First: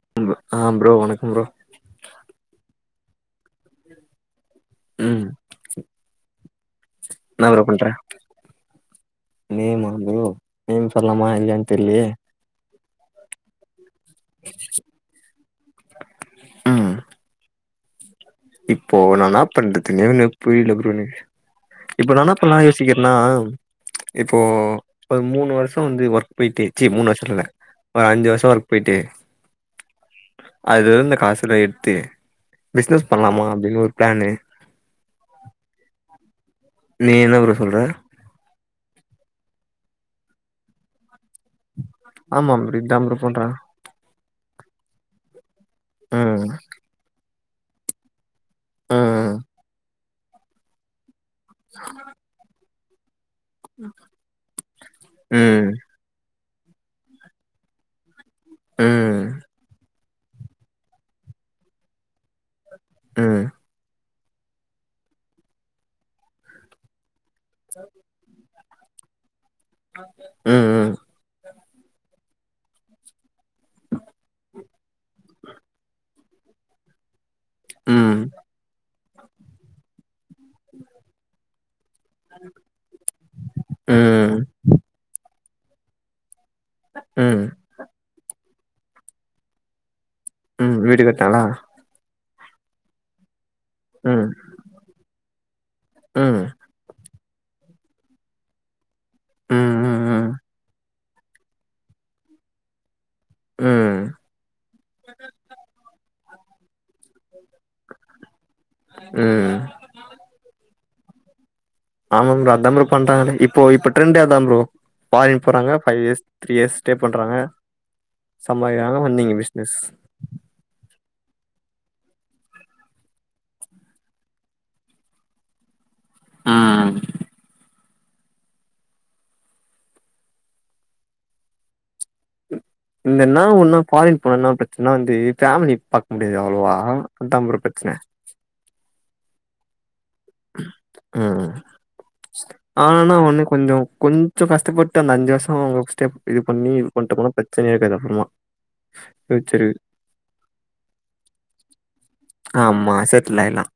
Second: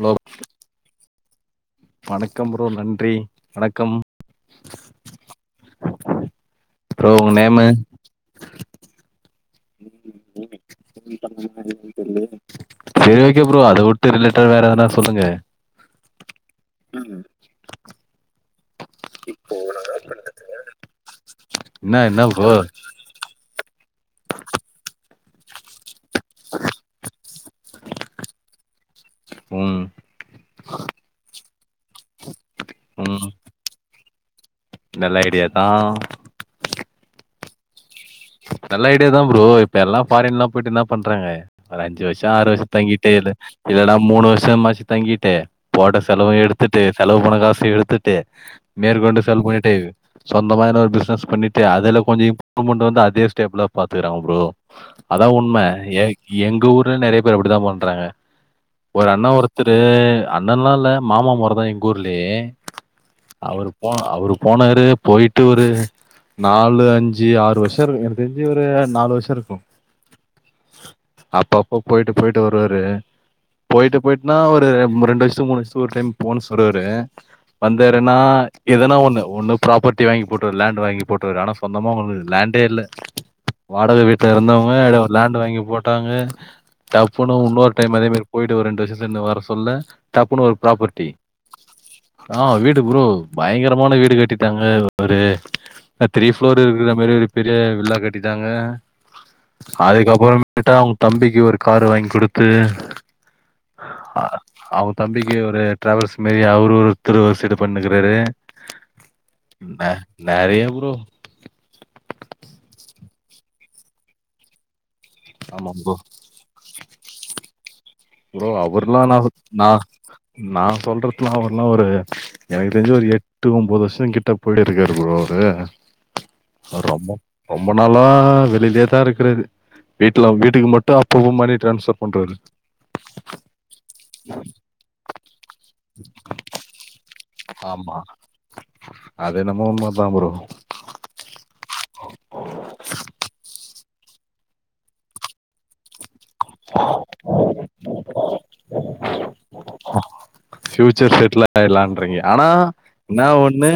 Hello அ‌ bro ஆ bro வணக்கம் ப்ரோ வணக்கம் ப்ரோ நன்றி வணக்கம் ம் ப்ரோ உங்க நேமு நேம்மா ப்ரோ நேம் சொல்லாமா இல்லயானு தெர்லையே [unintelligible] செரி ஓகே ப்ரோ அத விட்டு ரிலேட்டடா வேற எதனா சொல்லுங்க ம் இப்போ நா என்னா பண்றதுனே ஒண்ணுமே புரியல ப்ரோ எனக்கு என்ன இப்ப நா என்ன என்னா ப்ரோ பண்லா யோசிக்கிற நா இப்போ ஒரு மூணு வருஷ வந்து ஒர்க் போயிட்டு சி மூணு வருஷ இல்ல ஒரு அஞ்சு வருஷ ஒர்க் போயிட்டு ம் அதுல இருந்த காசுல்லா எடுத்து பிசினஸ் ம் பண்லாமா அப்டின்னு ஒரு பிளானு நல்ல ஐடியா தா நீ என்ன ப்ரோ சொல்ற நல்ல ஐடியா தா ப்ரோ இப்ப எல்லா பாரின்லா போயிட்டு என்ன பண்றாங்க ஒரு அஞ்சு வருஷ் ஷ ஆறு ஆமா வருஷ ப்ரோ இதா தங்கிட்டு ப்ரோ இல்ல பண்ற இல்லன்னா மூணு வருஷமாச்சு தங்கிட்டு போட்ட செலவு ம் எடுத்துட்டு செலவு போன காசு எடுத்துட்டு மேற்கொண்டு ம் செல் பண்ணிட்டு சொந்தமா எதனா ஒரு பிசினஸ் பண்ணிட்டு அதுல கொஞ்ச இம்ப்ரூவ்மெண்ட வந்து அது டேப்ல பாத்துக்கறாங்க ப்ரோ அதா உண்ம ம் ஏ எங்க ஊர்ல நெறைய பேர் அப்டிதா பண்றாங்க ஒரு ம் அண்ண ஒருத்தரு அண்ணல்லா இல்ல மாமா மொற தா எங்க ஊர்லேயே ம் அவரு போன அவரு போனாரு போயிட்டு ஒரு நாலு அஞ்சு ஆறு வருஷ இருக்கு எனக்கு தெரிஞ்சு ஒரு நாலு வருஷ இருக்கு ம் ம் அப்பப்ப போயிட்டு போயிட்டு வருவாரு போயிட்டு போயிட்டுனா ஒரு ரெண்டு வயசு மூணு வருசத்துக் ஒரு டைம் போன்னு சொல்றாரு வந்தாருன்னா ம் எதனா ஒன்னு ஒன்னு ப்ராப்பர்ட்டி வாங்கி போட்ருவார் லேண்ட் வாங்கி போட்ருவாரு ஆனா சொந்தமா ஒரு லேண்ட் ல வாடகை வீட்ல ம் இருந்தவங்க‌ ஒரு லேண்டு வாங்கி போட்டாங்க டப்புனு ம் உன்னொரு டைம் அதேமாரி போயிட்டு ஒரு ரெண்டு வருஷம் சென்டு வரசொல்ல டப்புனு ஒரு ம் வீடு ப்ராப்பர்ட்டி கட்னாலா ஆ வீடு ப்ரோ பயங்கரமான வீடு ம் கட்டிட்டாங்க ஒரு த்ரீ ஆ ம் ஃப்ளோர் இருக்கிற மாரி ஒரு பெரிய வில்லா கட்டிட்டாங்க ம் ம் ம் அதுக்கப்புறமேட்டா அவுங்க தம்பிக்கு ஒரு காரு வாங்கி குடுத்து ம் ஆ அவுங்க தம்பிக்கு ஒரு டிராவல்ஸ் மாரி அவரு ஒருத்தரு ஒரு சைடு பண்ணக்கிறாரு ம் ந நறைய ப்ரோ ஆமாாம் ப்ரோ அதா ப்ரோ பண்ற நானு இப்போ இப்போ ட்ரெண்டே அதா ப்ரோ ஃபாரின் ஆமா போறாங்க bro five years three years stay பண்றாங்க ப்ரோ சம்பாதிக்கிறாங்க அவர்லா நா வந்தீங்க நா பிசினஸ் நா சொல்றதுலா அவர்லா ஒரு எனக்கு தெரிஞ்சு ஒரு எட்டு ஒன்பது வருஷங்கிட்ட போய்ட்டே இருக்காரு ப்ரோ அவரு அவர் ம் ரொம்ப ரொம்ப நாளா வெளியிலேதா இருக்கிறாரு வீட்ல வீட்டுக்கு மட்டு அப்பப்போ மணி டிரான்ஸ்ஃபர் பண்றாரு இந்தன்னா ஒன்னா ஃபாரின் போனா என்னா பிரச்சனன்னா வந்து ஃபேமிலி பாக்க முடியாது அவ்ளவா ஆமா அது என்னமோ உண்ம தா ப்ரோ அ ஆனா ஒண்ணு கொஞ்சோ கொஞ்சோ கஷ்டப்பட்டு அந்த அஞ்சு வருஷம் இது பண்ணி இது பண்டோம்னா பிரச்சனையே இருக்காது அப்புறமா பியூச்சரு ஃப்யூச்சர் செட்டில் ஆயிடலான்றீங்க ஆனா ஆமா என்ன செட்டில் ஆயிட்லா ஒண்ணு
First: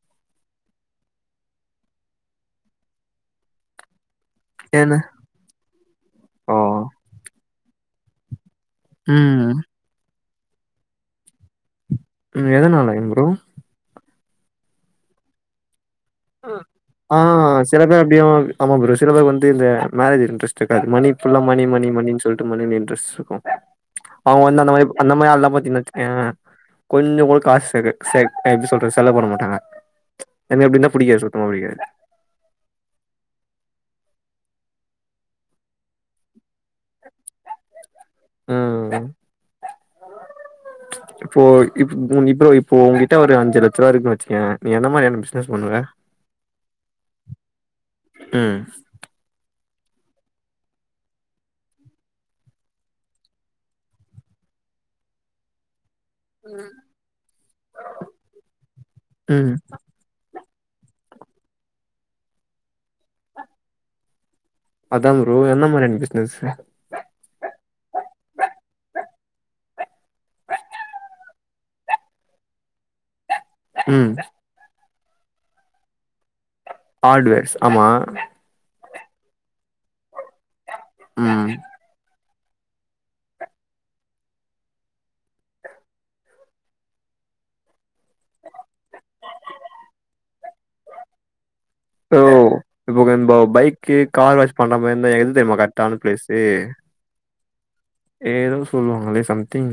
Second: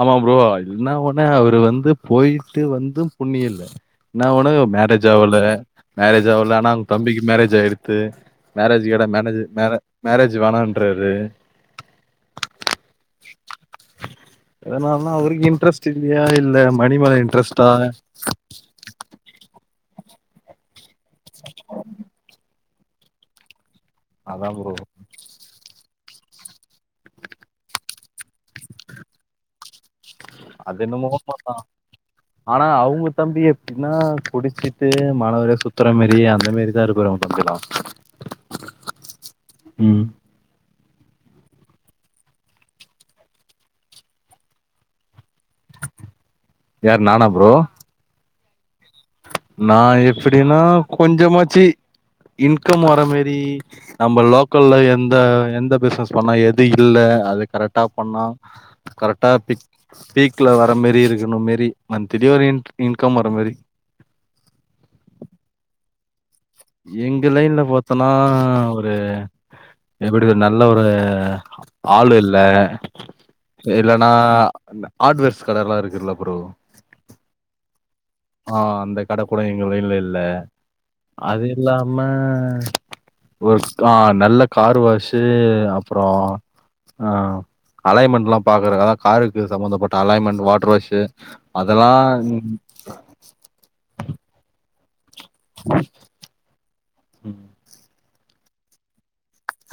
ஆமா ப்ரோ என்ன ஒன்னு அவரு வந்து போயிட்டு வந்து புண்ணியல்ல என்ன ஒண்ணு ஏன்னா மேரேஜ் ஆவல மேரேஜ் ஓ ஆகல ஆனா அவுங்க தம்பிக்கு மேரேஜ் ஆயிருத்து மேரேஜ் கேட்டா மேனேஜ் ம் மே மேரேஜ் வேணான்றாரு ம் எதனாலைங்க ப்ரோ எதனாலன்னா அவருக்கு இன்ட்ரெஸ்ட் இல்லையா இல்ல மணி ஆ மேல இன்ட்ரெஸ்டா அப்படியே ஆமா ப்ரோ சில பேர் வந்து இந்த மேரேஜ் இன்ட்ரெஸ்ட் இருக்காது மணி ஃபுல்லா மணி மணி மணின் சொல்லிட்டு மணில இன்ட்ரெஸ்ட் இருக்கும் அவுங்க அதா வந்து அந்த ப்ரோ மாரி அந்த மாரி ஆள்லாம் பாத்தீங்கன் வச்சுக்கோய கொஞ்சம் கூட காசு சே சேக்க எப்படி சொல்றது செலவு பண்ண மாட்டாங்க என்ன எப்படின்னா நம்ம கூட புடிக்காது சுத்தமா பாப்பாங்களா புடிக்காது ஆனா அவுங்க தம்பி எப்டின்னா குடிச்சிட்டு மாணவரி சுத்துற மாரி அந்த மாரி இப்டி தா இருப்பாரு உன் ஃப்ரெண்ட்ஸ் எலாம் ம் உம் இப்போ இப் இப்போ இப்போ உங்கிட்ட ஒரு அஞ்சு லட்ச ரூபா இருக்குனு வச்சுக்கோய நீ என்ன மாதிரியான பிஸ்னஸ் னஸ் பண்ணுவ யார் நானா உம் நான் எப்டின்னா கொஞ்சமாச்சி இன்கம் வர மாரி நம்ம லோக்கல்ல எந்த எந்த பிசினஸ் பண்ணா எது இல்ல அது கரெக்டா பண்ணா கரெக்டா ம் பிக் பீக்ல வர மாரி இருக்கணும் மாரி மந்த்லி ஒரு இன் இன்கம் வர மாரி அதான் ப்ரோ என்ன மாதிரியான பிசினஸ் எங்க லைன்ல பாத்தனா ஒரு எப்படி ஒரு நல்ல ஒரு ஆளு இல்ல இல்லன்னா ம் ஹார்ட்வேர்ஸ் கட எல்லாம் இருக்குல்ல ப்ரோ ஹார்ட்வேர்ஸ் ஆமா ஆ அந்த கடை கூட எங்க லைன்ல இல்ல அது ம் இல்லாம ஒரு [unintelligible] நல்ல கார் வாசு அப்புறம் ஆ அலைன்மெண்ட்ல்லாம் பாக்குறதுக்காக காருக்கு சம்பந்தப்பட்ட அலைன்மெண்டஸ் வாட்டர் வாஷு அதெல்லாம் ஓ இப்போ நண்பா பைக்கு கார் வாஷ் பண்ற மாரி இருந்தா எது தெரியுமா கரெக்டான பிளேஸு ம். ஏதும் சொல்வாங்களே சம்திங்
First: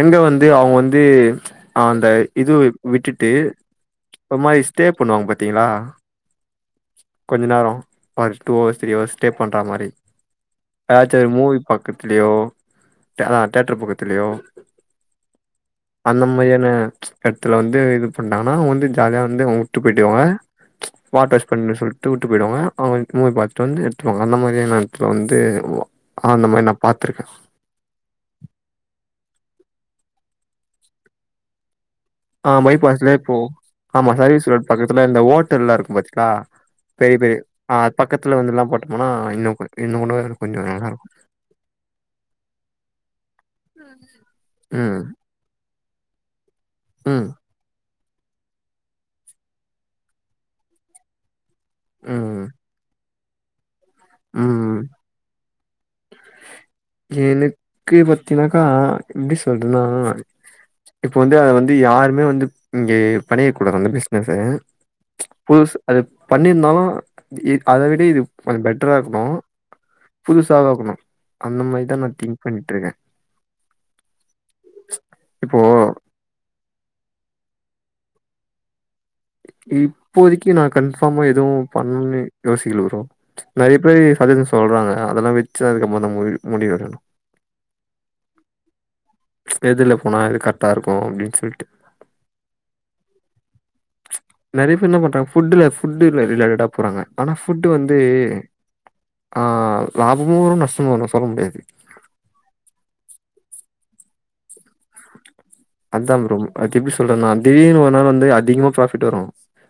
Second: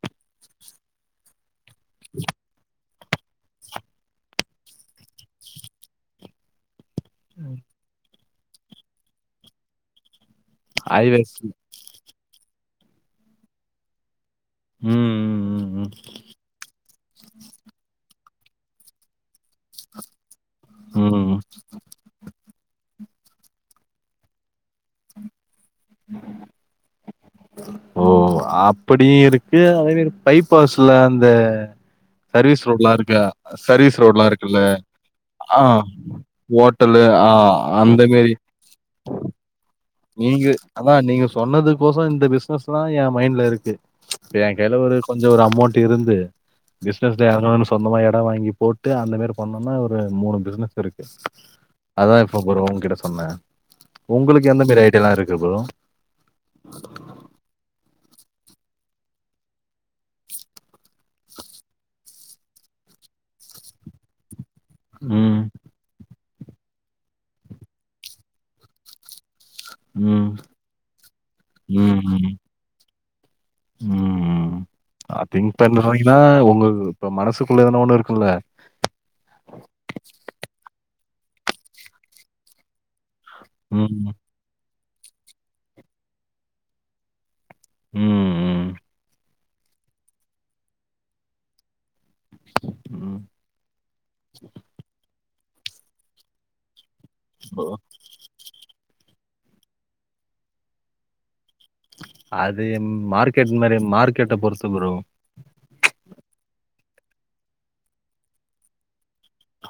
எங்க வந்து அவுங் வந்து அ அந்த இது விட் விட்டுட்டு ஒரு மாரி ஸ்டே பண்ணுவாங்க பாத்தீங்களா கொஞ்ச நேரம் ஒரு two hours three hours stay பண்ற மாரி ஏதாச்சி ஹைவேஸ் மூவி பக்கத்துலயோ அதா தியேட்டர் பக்கத்துலயோ ம் ம் ம் அந்த மாரியான எடத்துல வந்து இது பண்ணாங்கன்னா அவுங்க வந்து ஜாலியா வந்து அவுங் வுட்டு போய்டுவ ம் ம் வாட்டர் வாஷ் பண்ண சொல் ட்டு வுட்டு போய்டுவ அவுங்க மூவி பாத்துட்டு வந்து எடுத்துவாங்க அந்த மாரியான எடத்துல வந்து அந்த மாரி நா பாத்திருக்கேன் ஓ அப்படி இருக்கு அதே மாரி பைப்பாஸ்ல அந்த ஆ சர்வீஸ் ரோட்லா பைபாஸ்லயே இருக்கா இப்போ சர்வீஸ் ஆமா ரோட்லா சர்வீஸ் இருக்குல்ல ரோட் பக்கத்துல இந்த ஆ ஓட்டல்லா இருக்கு பாத்தீங்களா ஓட் ஓட்டலு ஆ அந்த மாரி ஆனா இன்னு கொ இன்னு கூட இங்கு கொஞ்சோ அதா நல்லாருக்கு நீங்க சொன்னதுக்கொச இந்த பிஸ்னஸ்ல்லா என் மைண்ட்ல இருக்கு ஏ கைல ஒரு ம் கொஞ்சோ ஒரு அமௌண்ட் இருந்து ம் பிஸ்னஸ்ல எறங்குனோன் வெச் சொந்தமா எடொ வாங்கி போட்டு அந்த மாரி பண்ணோன்னா ஒரு மூணு பிஸ்னஸ் இருக்கு அதா இப்பொ ம் புரோ உங்ககிட்ட சொன்ன உங்குளுக்கு எந்த ம் மாரி ஐடியால்லா இருக்கு ப்ரோ எனுக்கு பத்தினாக்கா எப்டி சொல்றதுனா இப்பொ வந்து அத வந்து யாருமே வந்து இங்கே பணீருக்கூடாது அந்த பிஸ்னஸ்ஸ ம் புதுசு அது பண்ணிர்ந்தாலு இ அத விட இது கொஞ்சொ பெட்டரா இருக்குனு ம் புதுசாவு க்கனு அந்த மாரிதா ம் நா ம் ம் திங்க் பண்ணிட்டுருக்கே ம் அ திங்க் பண்ணுறாங்கிளா உங்க இப்ப மனசுக்குள்ள எதனா ஒன்னு இருக்குல்ல இப்போதிக்கு நா கன்ஃபார்மா எதுவு பண்ணன் யோசிக்கல ப்ரோ நெறய பேரு ம் சஜ்ஜஷன் சொல்றாங்க அதெல்லா வெச்சு அதுக்கம்மதா முடிவி முடிவெடுக்னு ம் ம் எதுல போனா இது கர்ட்டா இருக்கு அப்டின் சொல்ட்டு ம் நெறைய பேர் என்ன பண்றாங்க ஃபுட்டுல ஃபுட்டு ரி ரிலேட்டடா போறாங்க ஆனா ஃபுட்டு ப்ரோ வந்து அ லாபமு வரு நஷ்டமு வரு சொல்ல முடியாது அது என் மார்க்கெட் மாரி மார்க்கெட்ட பொறுத்து புரோ அதாம் ப்ரொ அத் எப்டி சொல்றத்ன்னா திடீர்னு ஒரு நாள் வந்து அதிகமா ப்ராஃபிட் வரு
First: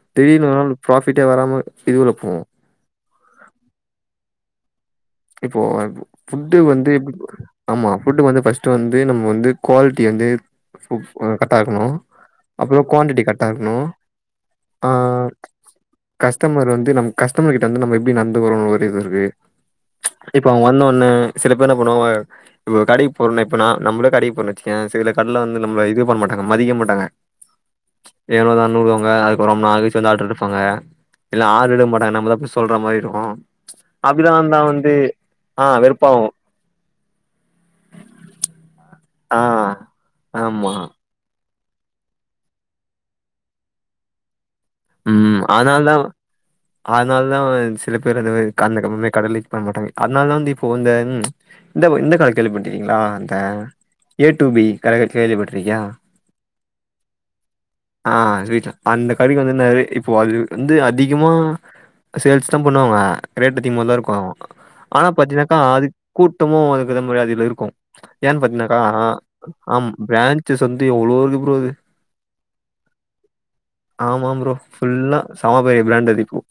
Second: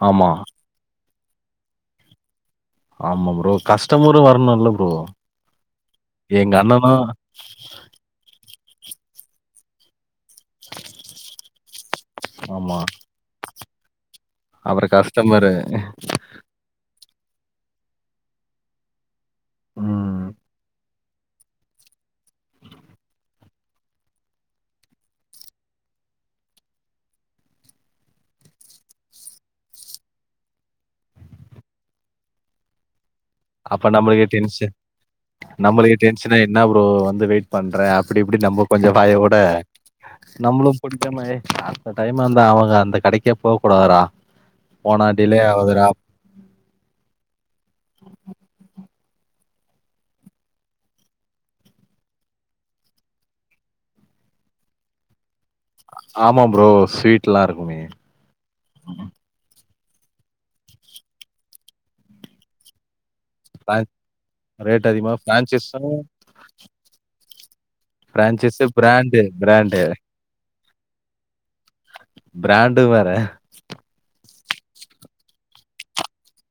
ஆமா, திடீர்னு ஒரு நாள் ப்ராஃபிட்டே வராம இழிவுல போவு ஆமா ப்ரோ கஷ்டமரு வர்ணுல்ல ப்ரோ இப்போ எங்க ஃபுட்டு வந்து அண்ணனும் எப்டி போட்றது ஆமா ஃபுட்டு வந்து ஃபஸ்ட்டு வந்து நம்ம வந்து குவால்ட்டி வந்து ஃபு அ கர்ட்டா இர்க்கனு அப்பறோ குவான்டிட்டி கர்ட்டா இருக்குனு அப்பற கஸ்டமரு கஸ்டமர் வந்து நம கஸ்டமர் கிட்ட வந்து நம்ம எப்டி நட்ந்துகுறோ ஒரு இது இருக்கு ம் இப்ப அவ்ங்க வந்தோனே சில பேர் என்ன பண்ணுவாங்க நம ஒரு கடைக் போறோனா இப்ப நா நம்மளே கடைக் போறன் வச்சிக்கயே சில கட்ல வந்து நம்ம இது பண் மாட்டாங்க மதிக்க மாட்டாங்க ஏனோதான் வுடுவாங்க அதுப்பெறோ ரொம் நேரோ கழ்ச்சு வந்து ஆட்ரு எடுப்பாங்க இல்னா ஆட்ரு எடுக் மாட்டாங்க நம்ம தா போய் சொல்ற மாரி இருக்கு அப்ப நம்மளுக்கே டென்ஷன் ஆ நம்மளுக்கே வெறுப்பாவும் டென்ஷனாய் என்னா ப்ரோ வந்து வெயிட் பண்றே அப்டி இப்டி நம்பொ கொஞ்ச வாயவுட ஆ நம்முளு ஆமா ப்டி அதே மாய் அத்த டைம் வந்தா அவங்க அந்த கடைக்கே போக கூடாதுடா போனா டிலே ஆவுதுடா அத்னாலதா வந் சில பேர் அந்தமா கன எப்பமே கட லைக் பண் மாட்டாங்க அத்னாலதா வந்து இப்போ இந்த இந் இந்த ப கட கேள்விப்பட்ருக்கீங்ளா அந்த ஏ டூ பி கடையெ கேள்வி பட் டுருக்யா ஆமா ப்ரோ ஸ்வீட்லாம் இருக்குமே. ஆ ரைட்ரா அந்த கடிக்கு வந்திந்தாவே இப்போ அது வந்து அதிகமா சேல்ஸ்தா பண்ணுவாங்க ரேட் பிரான் அதிகமதா இருக்கு ரேட் ஆனா அதிகமா பாத்தீங்னாக்கா அது பிரான்சைஸும் கூட்டமு அதுக்கேத மாரி அதில இருக்கு ஏன் பிரான்சைஸு பாத்தீனாக்கா பிராண்டு பிராண்டு. ஆம் பிராண் ட்சஸ் வந்து எவ்ளோ இருக்கு ப்ரோ இது பிராண்டு வேற. ஆமாம் ப்ரோ ஃபுல்லா செம பெரிய பிராண்ட் அது இப்போ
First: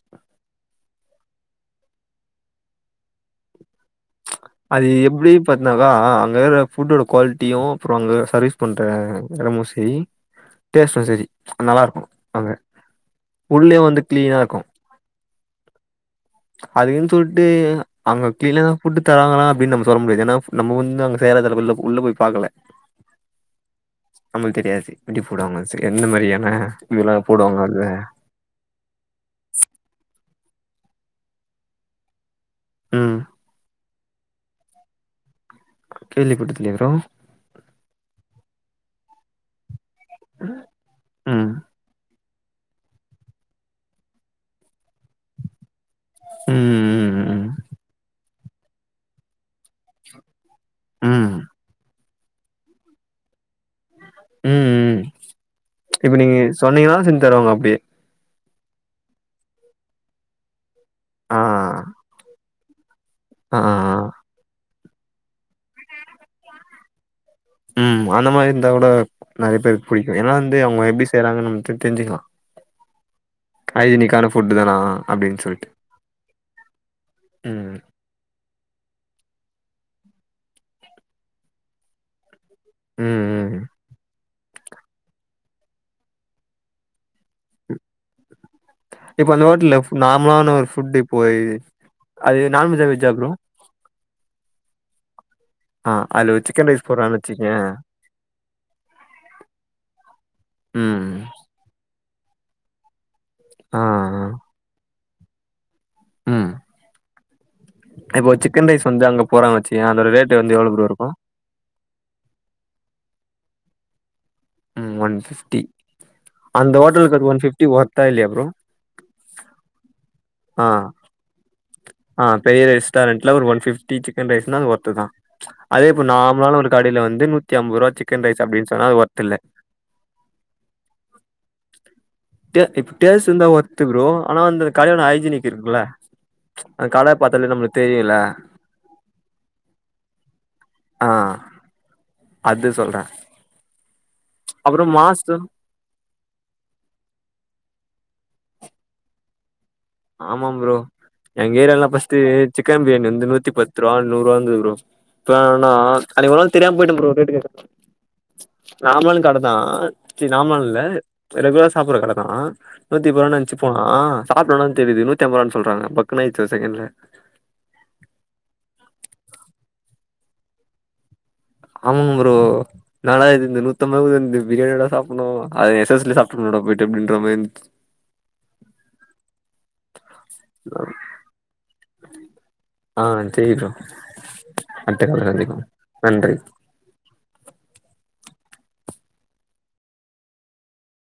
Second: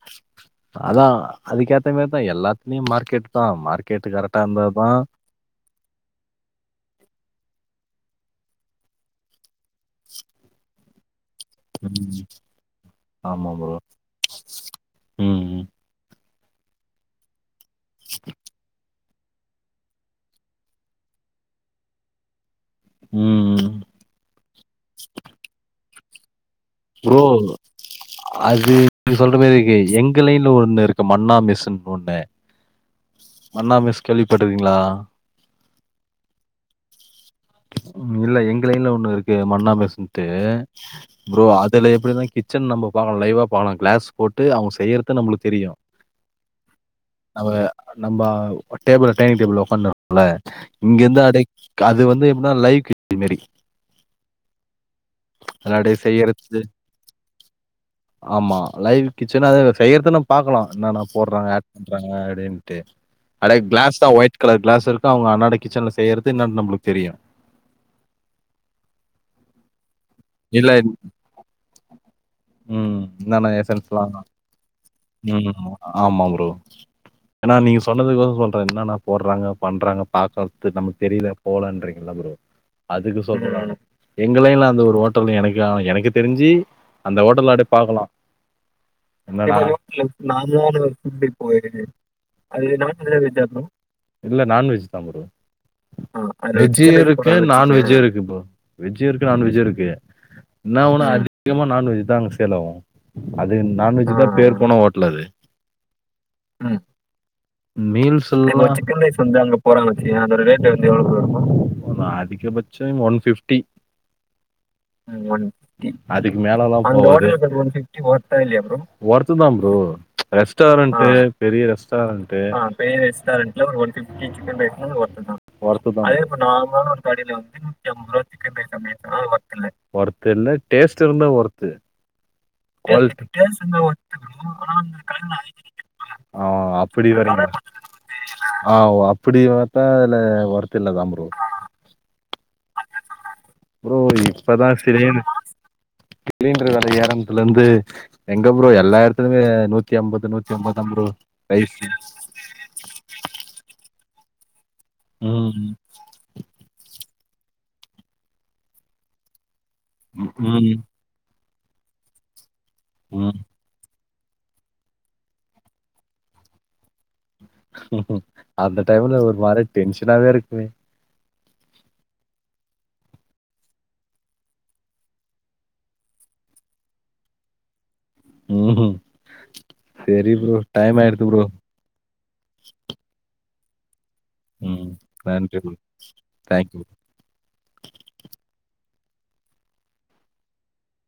அதா அதுக்கேத்த மாரிதா எல்லாத்துலேயு மார்க்கெட்தா மார்க் கேட்டு கரக்ட்டா இருந்தா அது எப்டி பாத்துனாக்கா அங்கே ஃபுட்டோட குவாலிட்டியு அப்றம் அங்கே சர்வீஸ் பண்ற எடமோ ச ரி டேஸ்ட்டு சேரி நல்லாருக்கு ம் அங்க ஆமா ப்ரோ உள்ளயு வந்து க்ளீனாருக்கு ம் அதுக்குன் சொல்ட்டு அவுங்க கீழதா ஃபுட்டு தராங்களா அப்டின் நம்ம சொல்ல முடியாது ஏன்னா நம்ம வந்து அங்க சேர தரகுள்ள உள்ள போய் பாக்கல ம் ம் நம்மளுக் தெரியாது எப்டி போடுவாங்க சரி எந்த மாரியானா ப்ரோ அது நீ சொல்ற மாரி இருக்கு எங்க லைன்ல ஒன்னு இருக்கு மன்னா மெஸ்சுன் ஒன்னு ம் மன்னா மெஸ் கேள்விப்பட்டுருக்கீங்ளா கேள்விப்பட்டதில்லையே ப்ரோ இல்ல எங்க லைன்ல ஒண்ணு இருக்கு மன்னா மெஸ்சுன்ட்டு ப்ரோ ம் அதுல எப்டினா கிச் சன் நம்ம பாக்கலா லைவ்வா பாக்கலா கிளாஸ் போட்டு அவுங்க செய்றது நம்மளுக் தெரியு ம் ம் நம்ம நம்ப டேபிள் டைனிங் டேபிள் ஒக்காந்து ல இங்கேந்து ம் அப்டே அது வந்து எப்டினா லை க்கு மாரி ம் ம் அதல அப்டியே இப்ப நீங்க செய்யறது சொன்னீங்கன்னா செஞ் தருவாங்க அப்டியே ஆமா லைவ் கிச்சனாவே அது செய்றதுன்னு பாக்கலா என்னன்னா ஆ போடுறாங்க ஆட் பண்றாங்க அப்டின் ட்டு அடே ஆ ஆ ஆ. கிளாஸ் தா ஒயிட் கலர் கிளாஸ் இருக்கு அவுங்க அன்னாட கிச்சன்ல செய்றது இன்னான் நம்ளுக்கு தெரியு ம் அந்த மாரி இருந்தா கூட நெறைய பேருக்கு புடிக்கு ஏன்னா வந்து இல்ல அவுங்க எப்டி செய்றாங்கன்னு நம்ம தெரிஞ்சுக்லா ம் என்னானா எசன்ஸ்லா தானா அப்டின்னு ம் சொல்லிட்டு ஆமா ப்ரோ ஏனா ம் நீங்க சொல் இன்னதுயூஸ் பண்றே என்னன்னா போடுறாங்க பண்றாங்க பாக்க நமக்கு தெரியல போலன்றீங்ல்லா ப்ரோ அதுக்கு ம் சொல்றே ம் நானு எங்க லைன்ல அந்த ஒரு ஓட் டல் எனக்கு அ எனக்கு தெரிஞ்சு அந்த ஹோட்டல்ல அப்டியே பாக்கலா இப்ப அந்த ஹோட்டல்ல ஃபு நார்மலான நான்தா ஒரு அவன ஃபுட் இப்போ கூட்டி போயு அது நான்வெஜ்ஜா வெஜ்ஜா ப்ரோ இல்ல நான்வெஜ் தா ப்ரோ அதுல ஒரு ஆ சிக்கன் ரைஸ் வெஜ்ஜு போடுறான்னு இருக்கு வச்சுக்கயே நான்வெஜ்ஜு இருக்கு ப்ரோ வெஜ்ஜு இருக்கு நான்வெஜ்ஜு இருக்கு என்னா ஒன்னு ம் அதிகமா நான்வெஜ் தா அங்க சேல்ஆவு அது ஆ நான்வெஜ்க்கு ஆ தா பேர்போன ஓட்ல் அது ம் மீல்ஸ் எல்லா சிக்கன் ரைஸ் வந்து அங்க போறாங்கன் வச்சுக்கயே அதோட ரேட்டு வந்து எவ்ளோக்குள்ள இருக்கு அதிகபட்சோ ஒன் ஃபிஃப்டி ம் ஒன் அந்த ஃபிஃப்டி அந்த ஹோட்டலுக்கு அது ஓட்லுக்கு அந்த ஃபிஃப்டி ஒன் ஃபிஃப்ட்டி ஒர்த்தா இல்லையா வொர்த்தா இல்லயா ப்ரோ வொர்த்துதா ப்ரோ ஆ ரெஸ்டாரண்ட்டு பெரிய ரெஸ் ஆ பெரிய ரெஸ்டாரண்ட்ல ஒரு ஒன் ஃபிஃப்ட்டி சிக்கன் ரைஸ்னாலு அது வொர்த்துதா அதே இப்ப நா நார்மலான போன கடையில ஒரு கடைல நூத்தி வந்து ஐம்பது ரூவா நூத்திஅம்புருவா ரைஸ் சிக்கன் அப்டின்னு ரைஸ்னாலு சொன்னா சமேச்சாலு ஒர்த் அது வொர்த் இல்ல வொர்த் இல்ல டேஸ்ட் இருந்த வொர்த்து டே இப்ப டேஸ்ட் இருந்தா ஒர்த்து வொர்த்து ப்ரோ ஆனா அந்த கடையோட கட ஹைஜீனிக் லாய்க்கில்ல இருக்குல்ல ஆ அந்த கட அப்புடி வரீங்க பாத்தாலே நம்மளுக்கு தெரியுல்ல ஆவ் அப்டி பாத்தா அதுல வொர்த் இல்லதா ஆ ப்ரோ அது சொல்றே இப்பதா அப்புறோ சிலிண் மாஸ்டர் சிலிண்டர் வெல ஏரன்த்லருந்து எங்க ப்ரோ எல்லா எடத்துலமே நூத் தி அம்பது நூத்தி அம்பதுதா ப்ரோ எங்க ரைஸ் ஏரியாலா ஃபர்ஸ்ட்டு சிக்கன் பிரியாணி வந்து நூத்தி பத்து ரூவா நூறுரூவா இருந்தது ப்ரோ இப்ப என்னானா ம் அன்னைக்கு ஒரு நாள் தெரியாம போயிட்டே ப்ரோ ரேட்டு கேக்கா நார்மல் கட தா சி நார்மல் ம் இல்ல ரெகுலரா சாப்புற கட தா ம் நூத்திபதினஞ்சு போனா சாப்டோன தெரிது நூத்திஅம்ப ரூவான்னு சொல்றாங்க பக்குன் ஆயிருச்சு ஒரு செகேண்ட்ல அந்த டைம்ல ஒரு மா ரி டென்ஷ்னாவே இருக்குமே ஆமா ப்ரோ நா லா இது இந்த நூத்தம்பது ரூவா குடுத்து இந்த பிரியாணியாடா சாப்புனு அது எஸ் எஸ் ல சாப்ட்ருப்பனேடா போயிட்டு அப்டின்ற மாதிரி இருந்ச்சி ம் ம் செரி ப்ரோ டைம் ஆயிர்து ப்ரோ ஆ சேரி ப்ரோ ம் அடுத்த தடவ நன்றி சந்திக்கலா ப்ரோ நன்றி தேங்க்யூ